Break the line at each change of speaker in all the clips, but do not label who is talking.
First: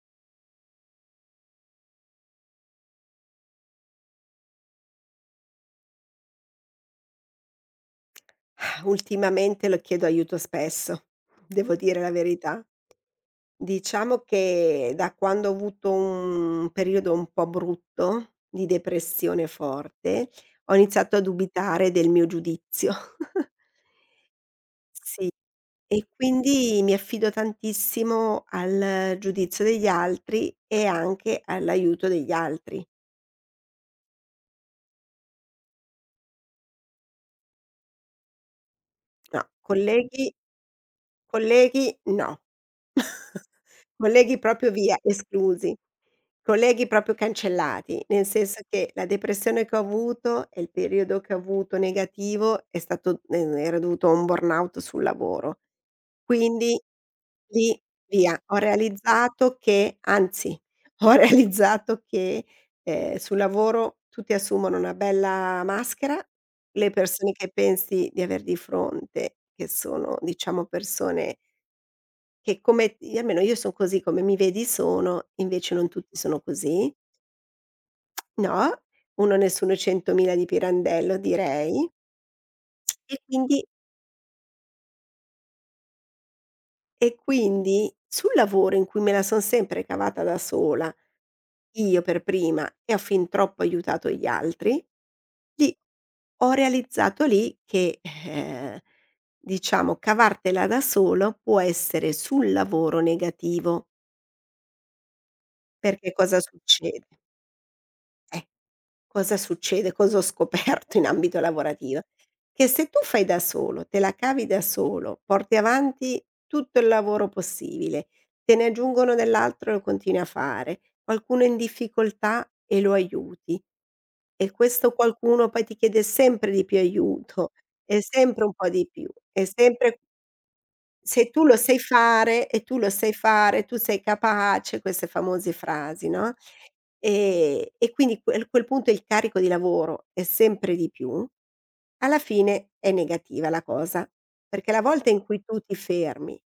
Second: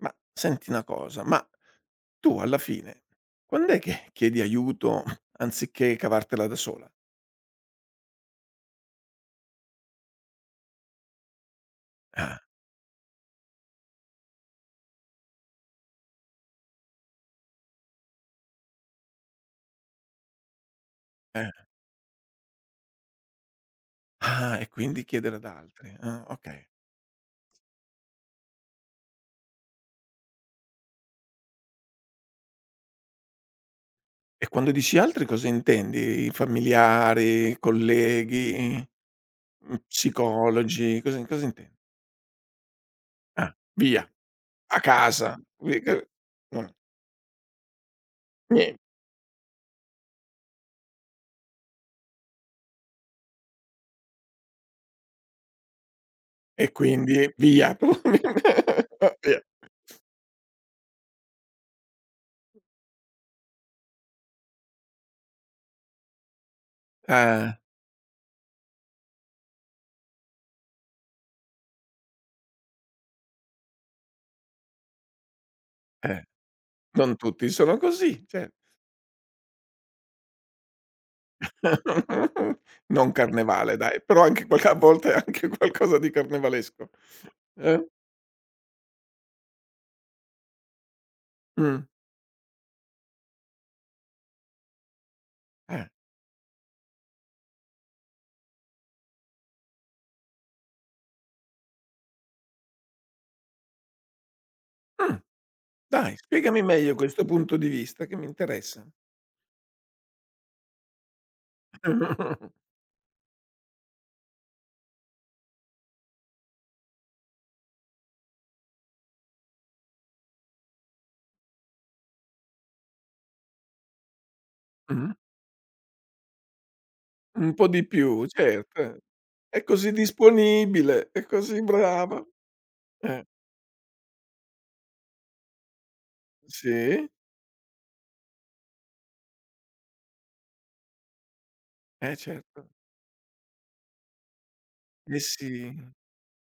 Ma senti una cosa, ma tu alla fine quand'è che chiedi aiuto anziché cavartela da sola?
Ultimamente lo chiedo aiuto spesso, devo dire la
Ah,
verità. Diciamo che da quando ho avuto un periodo un po' brutto, di depressione forte, ho iniziato a
eh.
dubitare del mio giudizio.
Ah, e quindi
Sì,
chiedere ad altri.
e
Ah, okay.
quindi mi affido tantissimo al giudizio degli altri e anche all'aiuto degli altri.
E quando dici altri cosa intendi? I familiari, colleghi,
No, colleghi
psicologi, cosa intendi?
colleghi no.
Ah, via,
Colleghi proprio
a
via,
casa,
esclusi.
vi che mh,
Colleghi proprio cancellati, nel senso
nie
che la depressione che ho avuto e il periodo che ho avuto negativo è stato era dovuto a un burnout sul lavoro.
e
Quindi
quindi via.
lì via, ho
Via.
realizzato che anzi, ho realizzato che, sul lavoro tutti assumono una bella maschera, le persone che
Eh,
pensi di aver di fronte, che sono diciamo persone che come almeno io son così, come mi vedi sono, invece non tutti
eh,
sono così.
non tutti sono così, cer
No, 1 nessuno 100.000 di Pirandello direi.
Non
E quindi
carnevale, dai, però anche qualche a volte anche qualcosa di carnevalesco.
e
Eh?
quindi sul lavoro in cui me la son sempre cavata da sola,
Mh.
io per prima, e ho fin troppo aiutato gli altri, lì
Eh.
ho realizzato lì che, diciamo cavartela da solo può essere sul lavoro negativo,
Mh.
perché
Dai,
cosa
spiegami meglio
succede?
questo punto di vista che mi
Eh.
interessa.
Cosa succede? Cosa ho scoperto in ambito lavorativo? Che se tu fai da solo, te la cavi da solo, porti avanti tutto il lavoro possibile, te ne aggiungono dell'altro e lo continui a fare, qualcuno è in difficoltà e lo aiuti e questo
Mh.
qualcuno poi ti chiede sempre di più aiuto
Un po' di
e
più,
sempre un po'
certo,
di
eh.
più e
È così
sempre
disponibile, è
se tu lo
così
sai
brava.
fare e tu lo sai
Eh.
fare, tu sei capace, queste famose frasi, no,
Sì,
e quindi quel punto il carico di lavoro è sempre di più,
eh
alla
certo.
fine è negativa la cosa, perché la volta
Eh
in cui
sì,
tu ti fermi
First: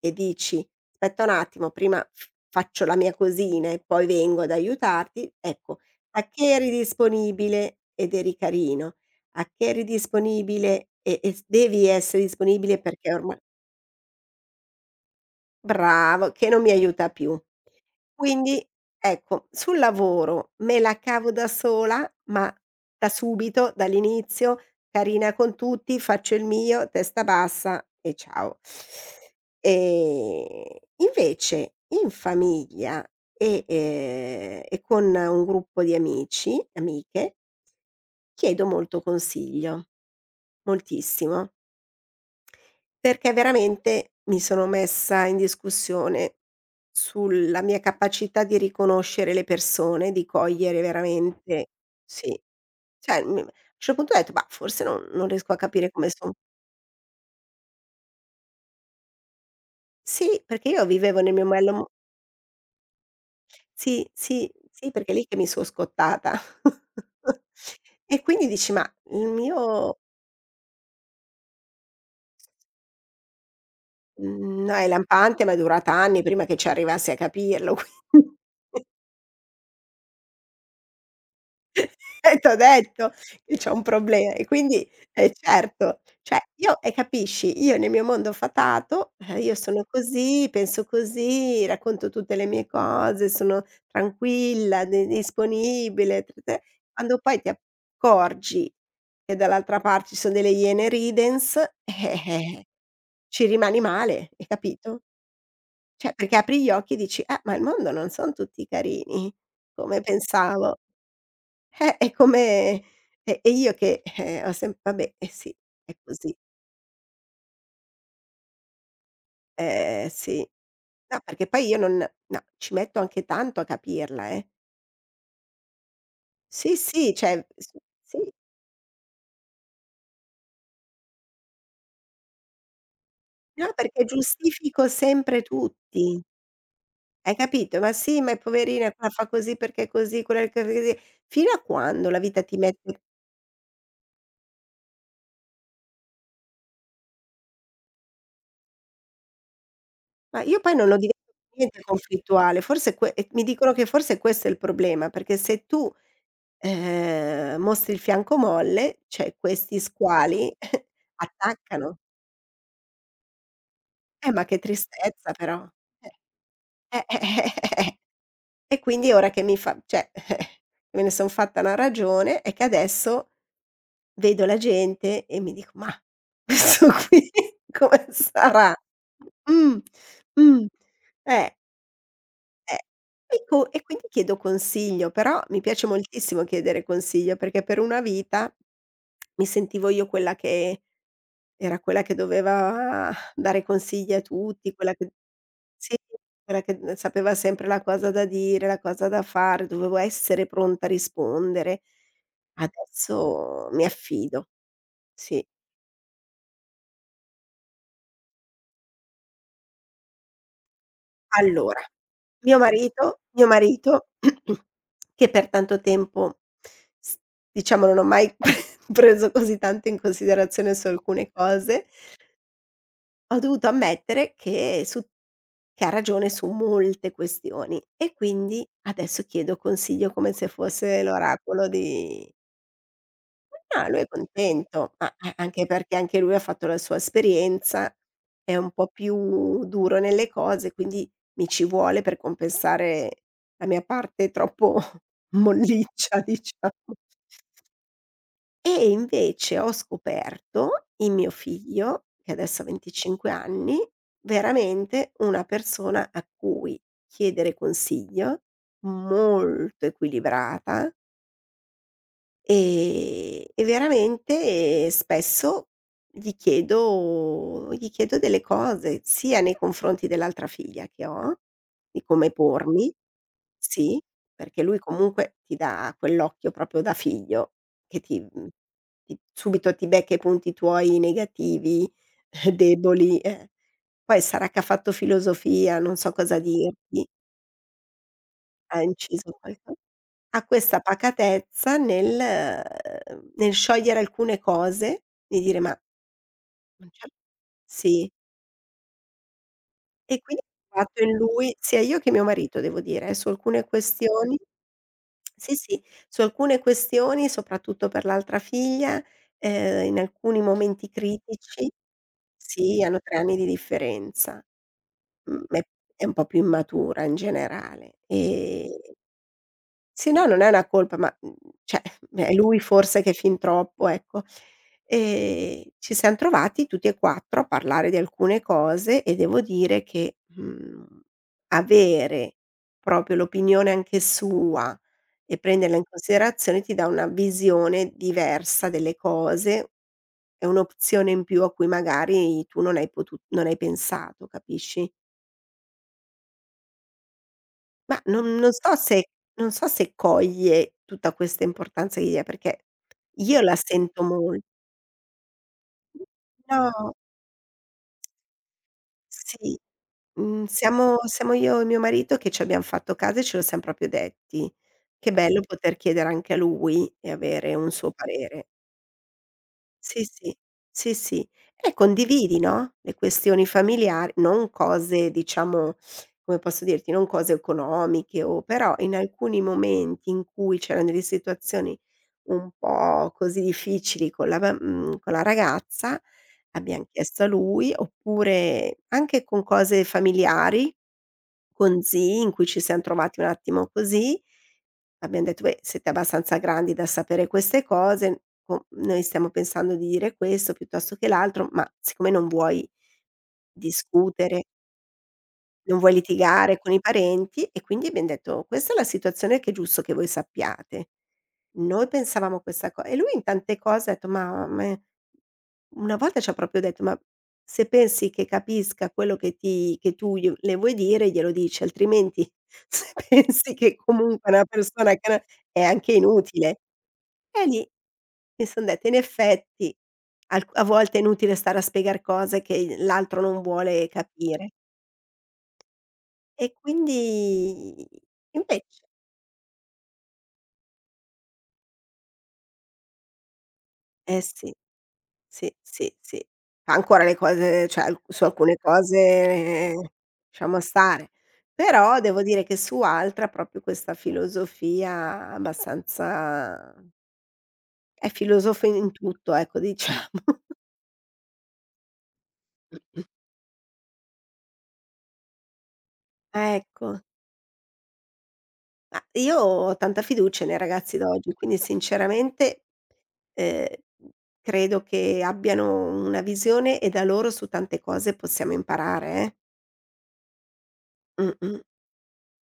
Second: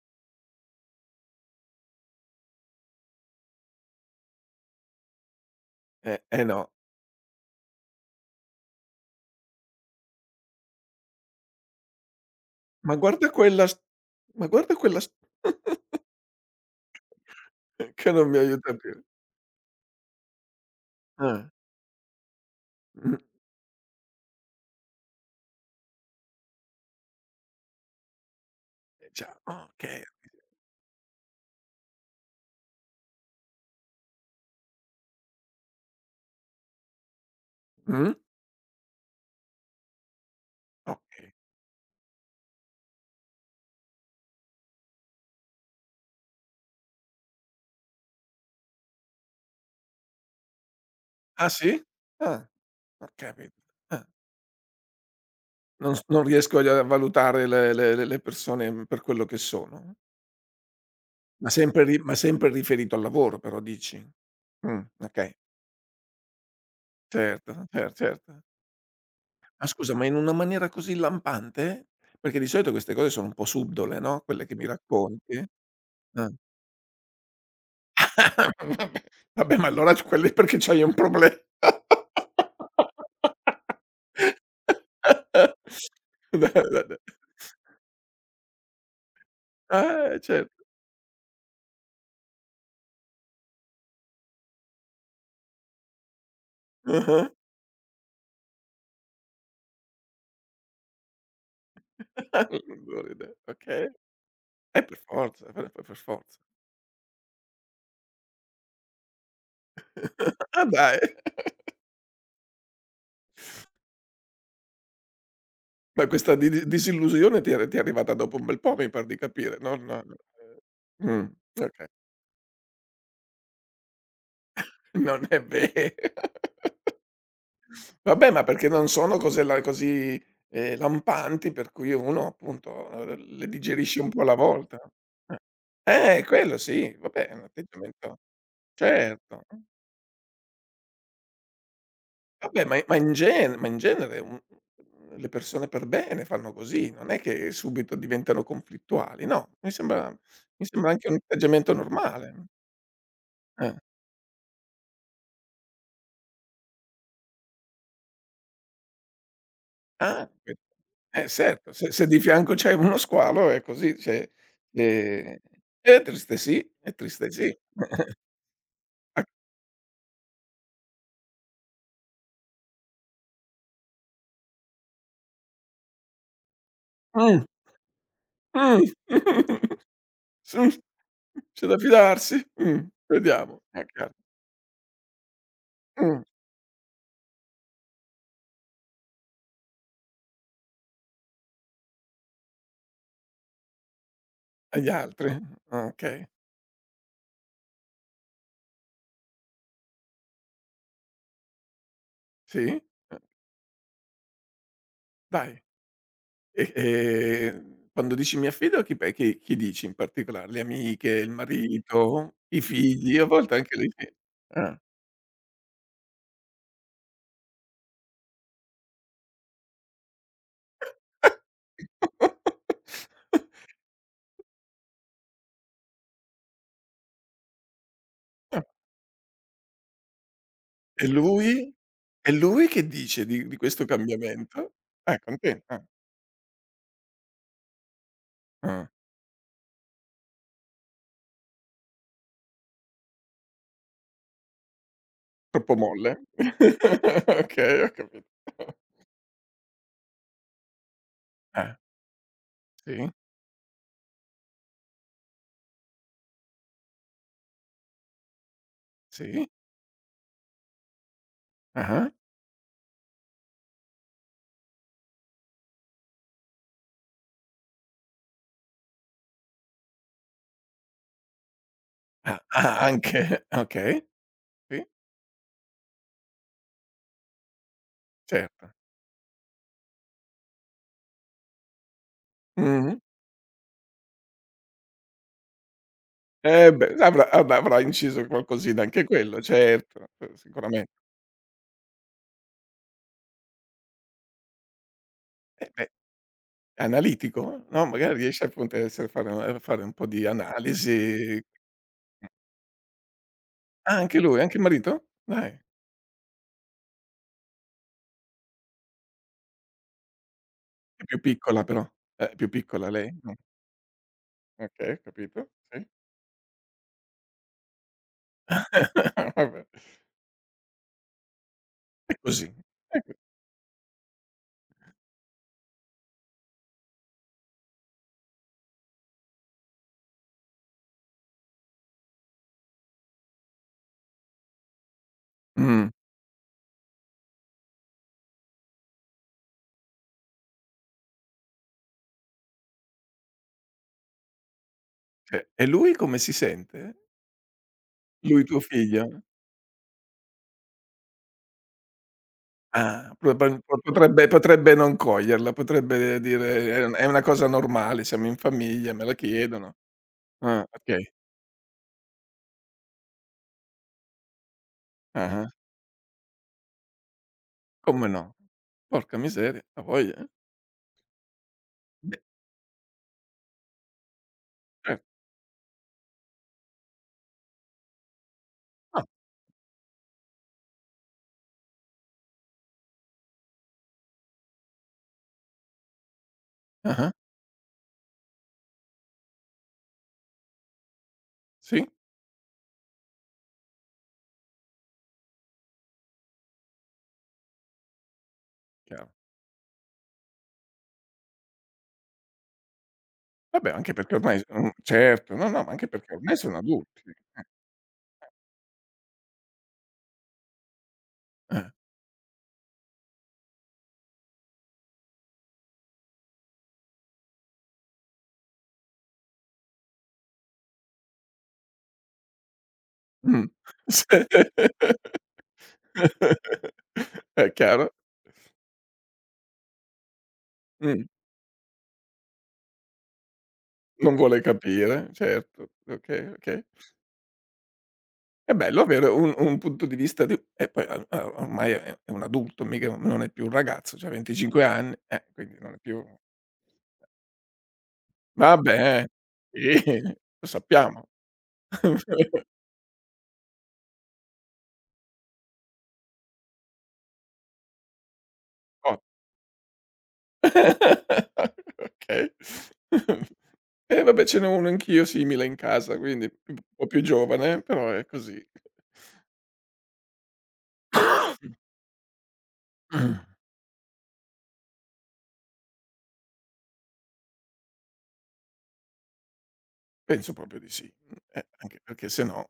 e dici: "Aspetta un attimo, prima f faccio la mia cosina e poi vengo ad aiutarti", ecco, a
eh
che
no.
eri disponibile ed eri carino, a che eri disponibile e s devi essere disponibile
Ma
perché
guarda
ormai
quella s ma guarda quella s
bravo, che non mi aiuta più.
che non mi
Quindi,
aiuta più.
ecco, sul lavoro me la cavo
Eh.
da sola, ma da
Mh.
subito, dall'inizio, carina con tutti, faccio il mio, testa bassa e ciao.
E già, okay.
Ehm, invece in famiglia e con un gruppo di amici, amiche
Mh?
chiedo molto consiglio,
Okay.
moltissimo. Perché veramente mi sono messa in discussione sulla mia capacità di riconoscere le persone, di cogliere
Ah
veramente
sì?
sì,
Ah, ho
cioè, a un
capito.
certo
Ah,
punto ho detto: "Mah, forse non riesco a capire come
non
son".
riesco a valutare le persone, per quello che sono.
Sì, perché io vivevo nel mio
Ma
moello
sempre
mo
ri ma sempre riferito al lavoro però dici?
sì, sì, sì, perché è lì
Okay.
che mi so' scottata.
Certo,
E
certo.
quindi dici: "Ma il
Ma scusa,
mio".
ma in una maniera così lampante? Perché di solito queste cose sono un po' subdole, no, quelle che
Mhmm,
mi
no, è
racconti?
lampante, ma è durata anni
Ah.
prima che ci arrivassi a capirlo, quindi
Vabbè, vabbè, ma allora c quello è perché c'hai un proble
eh, t'ho detto che c'ho un problema e quindi certo, cioè
Da
io
da
e
da
capisci, io nel mio mondo fatato, io sono così,
certo.
penso così, racconto tutte le mie cose, sono tranquilla, di disponibile, quando
Ah-ah.
poi ti accorgi che dall'altra parte ci sono delle iene ridens, ci rimani
Okay.
male, hai
Per
capito?
forza, per
Cioè perché
forza.
apri gli occhi e dici: "Ah, ma il mondo non son tutti carini come
Ah,
pensavo".
dai.
È come e io che, ho sem vabbè, eh sì, è
Ma questa
così.
di disillusione ti è arrivata dopo un bel po', mi par di capire. Non
Sì. No,
mh,
perché poi io
okay.
non no, ci metto anche tanto a capirla, eh.
Non è ve
Sì, sì, cioè s sì.
Vabbè, ma perché non sono cose la così, lampanti per cui uno appunto, le
No,
digerisce
perché
un po' alla volta.
giustifico sempre tutti.
Quello sì, vabbè, è
Hai
un
capito? "Ma
atteggiamento
sì, ma è poverina, qua fa
certo.
così perché così, quella è così". Fino a quando la vita ti
Vabbè, ma
mette
in gen ma in genere un le persone per bene fanno così, non è che subito diventano conflittuali, no,
ma io
mi
poi non
sembra
lo
anche un
divento
atteggiamento
niente
normale.
conflittuale, forse que e mi
Eh.
dicono che forse questo è il problema, perché se tu mostri il fianco molle, cioè questi
Ah, que
squali
Eh certo, se
attaccano.
se di fianco c'hai uno squalo è così, cioè,
Ma che tristezza
ehm,
però.
è
Eh,
triste sì, è triste sì.
eh, eh. E quindi
A
ora che mi fa cioè me ne son fatta una ragione, è che adesso vedo la gente e mi dico: "Mah, questo qui
mh,
come sarà?
mh,
Mh,
su
mh, eh,
c'è da fidarsi?
eh." E
Vediamo,
co e
a
quindi
ca
chiedo consiglio, però mi piace
mh,
moltissimo chiedere consiglio, perché per una vita mi sentivo io quella che era quella che doveva dare consigli a tutti,
agli
quella che
altri?
sì,
Okay,
quella che, sapeva sempre la cosa da dire, la cosa da fare, dovevo essere pronta a rispondere.
sì,
Adesso mi affido, sì.
dai. E quando dici mi affido a chi pe chi chi dici in particolare? Le amiche, il
Allora,
marito,
mio
i figli?
marito
A
mio
volte anche le
marito
fi ah.
che per tanto tempo s diciamo non ho mai preso così tanto in considerazione su alcune cose. Ho dovuto ammettere che su che ha ragione su molte questioni e quindi adesso chiedo consiglio come se fosse
E
l'oracolo
lui?
di
E lui che dice di questo
no, lui è
cambiamento?
contento, ma
Ah, è
a
conten
anche
ah,
perché anche lui ha fatto la sua esperienza, è un
ah.
po' più duro nelle cose, quindi mi ci vuole per compensare la mia parte troppo
Troppo
molliccia,
molle?
diciamo.
Okay, ho capito.
E invece ho scoperto in mio
Ah,
figlio, che adesso ha
sì,
25 anni, veramente una persona a cui chiedere consiglio,
sì,
molto equilibrata.
ah-ah,
E veramente spesso gli chiedo delle cose, sia nei confronti dell'altra figlia che ho, di come
ah, ah,
pormi
anche, okay,
sì, perché lui
sì,
comunque ti dà quell'occhio proprio da figlio che ti
certo.
subito ti becca i punti tuoi negativi,
Mh-mh.
deboli, eh. Poi sarà che ha fatto filosofia, non so cosa
Eh beh,
dirti,
avrà inciso qualcosina
ha
anche
inciso
quello,
qualco
certo,
ha questa
sicuramen
pacatezza nel nel sciogliere alcune cose, di dire:
eh
"Ma
beh,
non c'è".
analitico, no,
Sì,
magari riesce appunto a essere fare a fare un po'
e
di
quindi ho trovato in
analisi.
lui sia io che mio marito devo dire, su alcune
Ah, anche
questioni
lui, anche il marito?
sì,
Dai,
sì, su alcune questioni, soprattutto per l'altra figlia, in alcuni momenti
è più piccola
critici
però. Più
sì,
piccola
hanno
lei?
3
No.
anni di differenza,
Okay, ho
mhmm,
capito,
è
sì.
è un po' più immatura in generale, ehm.
Vabbè,
Sì, no, non è una colpa, ma, cioè,
è
è
così.
lui
È
forse
co
che fin troppo, ecco. E ci siam trovati tutti e 4 a parlare di alcune cose e devo dire che, avere proprio l'opinione anche sua e prenderla in
Mh,
considerazione ti dà una visione diversa delle cose, è un'opzione in più a cui magari tu non hai pensato, capisci?
sì. E lui come si sente?
Ma non
Lui
non
tuo
so se
figlio?
non so se coglie tutta questa importanza che gli dai, perché
Ah,
io
proba
la sento
potrebbe
mol
potrebbe non coglierla, potrebbe dire: "È un
no,
è una cosa normale, siamo in famiglia, me la
sì,
chiedono". Ah,
siamo
okay.
siamo io e mio marito che ci abbiam fatto caso e ce lo siam proprio detti. Che bello
Ah-ah.
poter chiedere anche a lui e avere un suo
Come no?
parere.
Porca miseria,
Sì,
avoglia, eh.
sì, sì, sì. E
Beh,
condividi, no, le questioni familiari, non
certo.
cose diciamo, come posso dirti, non cose economiche o però in
Ah.
alcuni momenti in cui c'erano delle situazioni un po' così difficili con la con la ragazza, abbiam
Ah-ah.
chiesto a lui, oppure anche con cose familiari, con
Sì,
zii in cui ci siam trovati un attimo così. Abbiam detto: "Beh, siete abbastanza grandi da sapere queste cose, co noi
chiaro.
stiamo pensando di dire questo piuttosto che l'altro, ma siccome non vuoi
Vabbè, anche perché ormai
discutere".
certo, no, no, ma
Non
anche
vuoi
perché ormai sono
litigare con i
adulti.
parenti e quindi abbiam detto: "Questa è la situazione che è giusto che voi sappiate.
Eh,
Noi pensavamo questa co" e lui in tante cose ha detto: "Ma me". Una volta c'ha proprio detto: "Ma se pensi che capisca quello che ti che tu gli le vuoi dire glielo dici, altrimenti se
mh.
pensi che
Sì.
comunque una persona che no" è anche inutile. E
È
lì
chiaro.
mi son detta: "In effetti alc a volte è
Mh.
inutile stare a spiegar cose che l'altro non vuole
Non vuole
capire".
capire, certo. Okay,
E
okay.
quindi
È
invece
bello avere un punto di vista di e poi o ormai è un adulto, mica non è più un ragazzo, c'ha
eh sì,
25 anni,
sì,
quindi non è
sì,
più
sì. Fa ancora le cose cioè al su alcune
vabbè,
cose
sì, lo
lasciamo
sappiamo.
stare. Però devo dire che su altra proprio questa filosofia abbastanza è filosofo in
Oh.
tutto ecco, diciamo.
Okay. Eh vabbè ce n'ho uno anch'io simile in casa, quindi più un po' più
Ecco,
giovane, però è così.
ma io ho tanta fiducia nei ragazzi d'oggi, quindi sinceramente, ehm, credo che abbiano una visione e da loro su tante cose possiamo imparare.
Penso proprio di sì.
Mh-mh.
Anche perché se no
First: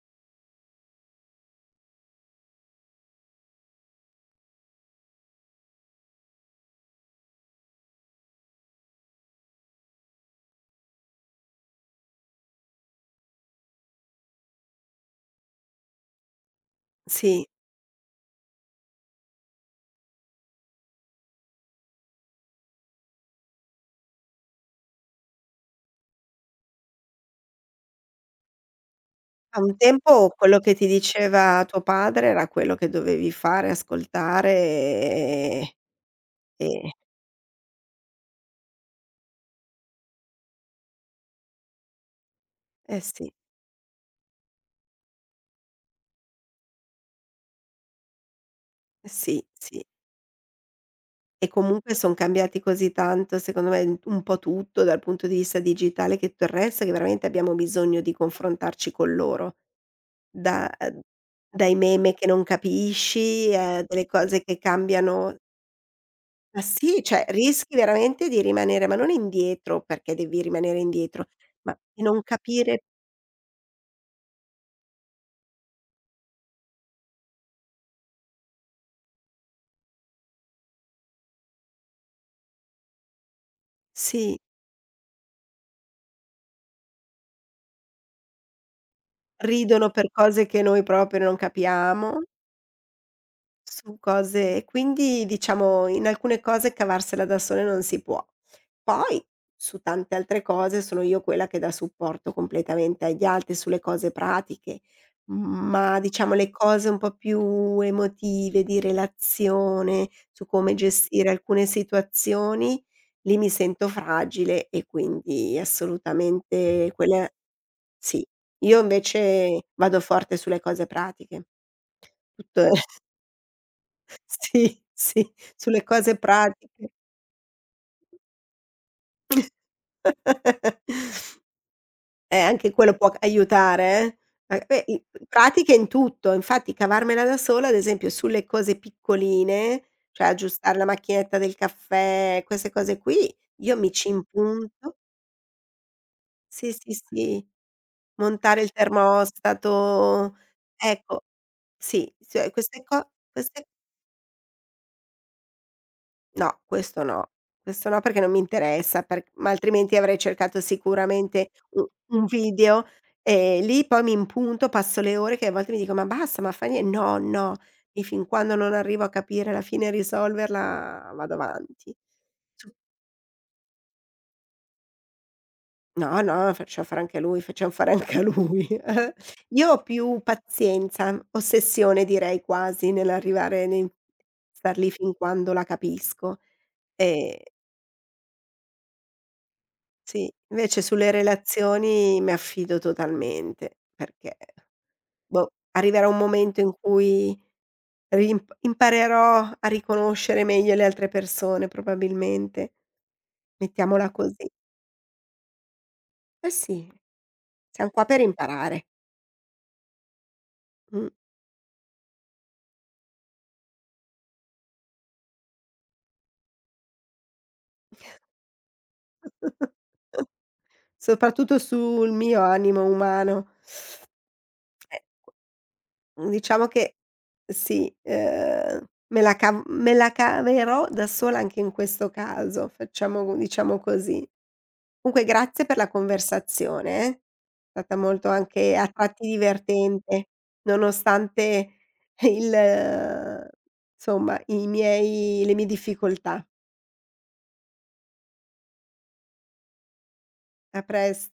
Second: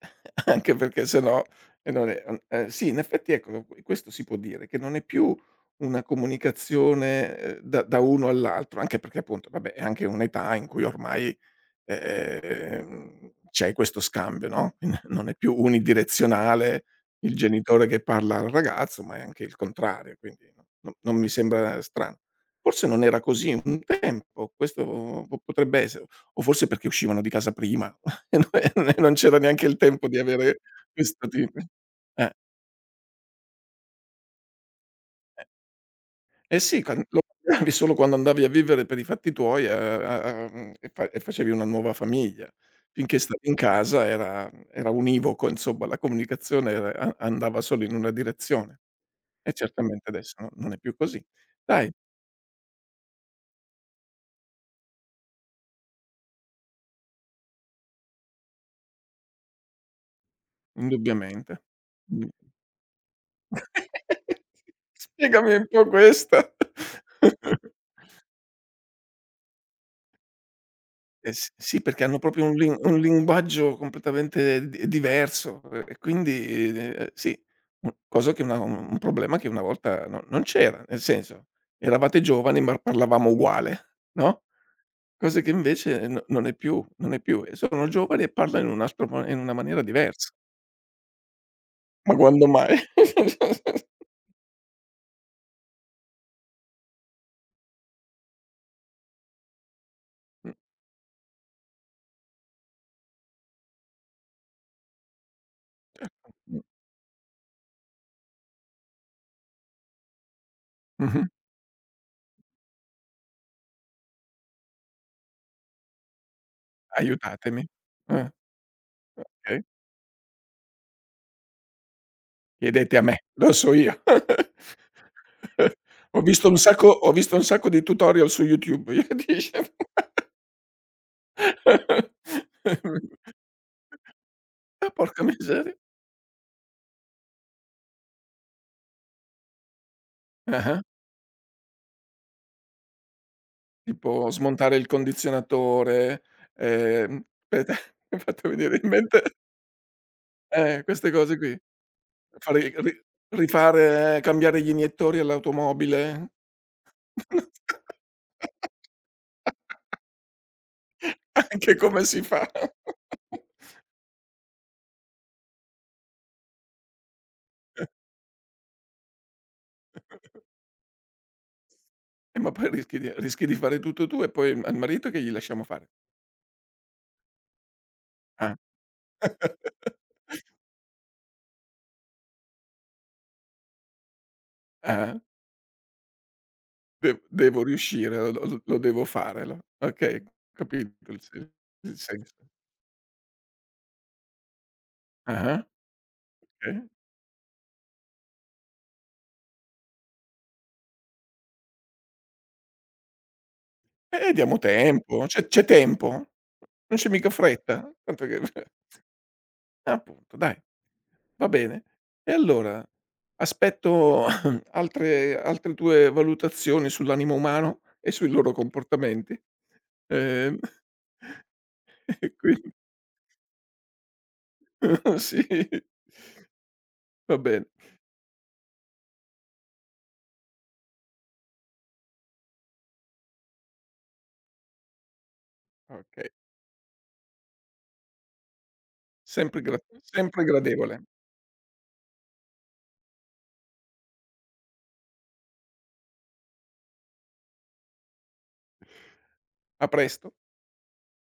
anche perché se no e non è un sì, in effetti ecco, questo si può dire, che non è più una comunicazione, da uno all'altro, anche perché appunto, vabbè, è anche un'età in cui ormai c'è questo scambio, no, non è più unidirezionale il
Sì,
genitore che parla al ragazzo, ma è anche il contrario, quindi no no, non mi sembra strano. Forse non era così un tempo, questo po potrebbe essere, o forse perché uscivano di casa prima e non c'era
a
neanche il
un
tempo di
tempo
avere
quello che ti
questo tipo
diceva tuo padre
eh.
era quello che dovevi fare, ascoltare, ehm,
Eh sì,
e
quan lo cambiavi solo quando andavi a vivere per i fatti tuoi e facevi una nuova famiglia.
eh
Finché
sì,
stavi in casa era univoco, insomma, la comunicazione era a andava solo in una direzione.
eh sì,
E
sì.
certamente adesso no non è più così.
E
Dai,
comunque son cambiati così tanto, secondo me, un po' tutto dal punto di vista digitale che tutto il resto, che veramente abbiamo bisogno di confrontarci con loro. Da
indubbiamente.
dai meme che
Mh.
non capisci, a delle cose che cambiano
Spiegami un po' questa.
ma sì, cioè rischi veramente di rimanere ma non indietro, perché devi rimanere indietro,
S
ma
Sì,
di
perché hanno
non
proprio un lin
capire
un linguaggio completamente di diverso e quindi, sì, un problema che una volta no non c'era, nel senso, eravate giovani ma parlavamo uguale,
sì,
no, cose che invece no non è più, e sono giovani e parlano in un altro mo in una maniera
ridono per
diversa.
cose che noi proprio non
Ma
capiamo.
quando mai?
Su cose e quindi diciamo in alcune cose cavarsela da sole non si può. Poi su tante altre
Mh,
cose sono io quella che dà supporto completamente agli altri sulle cose pratiche, ma diciamo le cose un po' più emotive, di relazione, su come
mh-mh,
gestire alcune situazioni, lì mi sento fragile e quindi assolutamente quella
aiutatemi.
sì.
Ah,
Io
okay.
invece vado forte sulle cose pratiche. Tutto
Chiedete a me, lo so io.
sì, sì, sulle cose
Ho visto un sacco
pratiche.
ho visto un sacco di tutorial su YouTube, io dicevo eh,
Anche quello può c aiutare, eh. A beh, i
porca miseria.
pratiche in tutto, infatti cavarmela da sola, ad esempio, sulle cose piccoline, cioè aggiustare
Ah-ah.
la macchinetta del caffè, queste cose qui, io mi ci
Tipo smontare il
impunto
condizionatore,
sì, sì, sì,
aspetta mi hai fatto
montare il
venire in mente
termostato,
queste
ecco,
cose qui.
sì, cioè
Fare i ri
queste
Rifare, cambiare gli iniettori all'automobile.
no, questo no. Questo no perché non mi interessa, per ma altrimenti avrei cercato sicuramente
Anche
u
come si
un
fa.
video e lì poi mi impunto, passo le ore che a volte mi dico: "Ma basta, ma fa nie" "No, no". E fin quando non arrivo a capire alla fine e risolverla vado avanti.
Ma poi
Su
rischi di fare tutto tu e poi al marito che gli lasciamo fare?
no, no, facciam fare anche a lui, facciam fare anche a
Ah.
lui. Eh. Io ho più pazienza, ossessione direi quasi nell'arrivare nel star lì
Ah-ah.
fin quando la capisco.
De
Ehm,
Devo riuscire, lo devo fare, lo okay,
sì, invece
capito
sulle
il
relazioni mi
senso.
affido totalmente, perché boh,
Ah-ah,
arriverà un momento in
okay.
cui rim imparerò a riconoscere meglio le altre persone probabilmente, mettiamola così.
Diamo tempo, c'è tempo,
Eh
non
sì,
c'è mica
siam
fretta,
qua per
tanto che
imparare.
appunto, dai,
Mh.
va bene. E allora, aspetto altre tue valutazioni sull'animo umano e sui loro comportamenti. Ehm,
Soprattutto sul
e
mio
quindi
animo umano. Eh,
sì,
diciamo che
va bene,
sì, me la caverò da sola anche in questo caso, facciamo diciamo così. Comunque grazie per la
okay.
conversazione, eh. È stata molto anche a tratti divertente,
Sempre gradevole.
nonostante il insomma i miei le mie difficoltà.
A presto.
A pres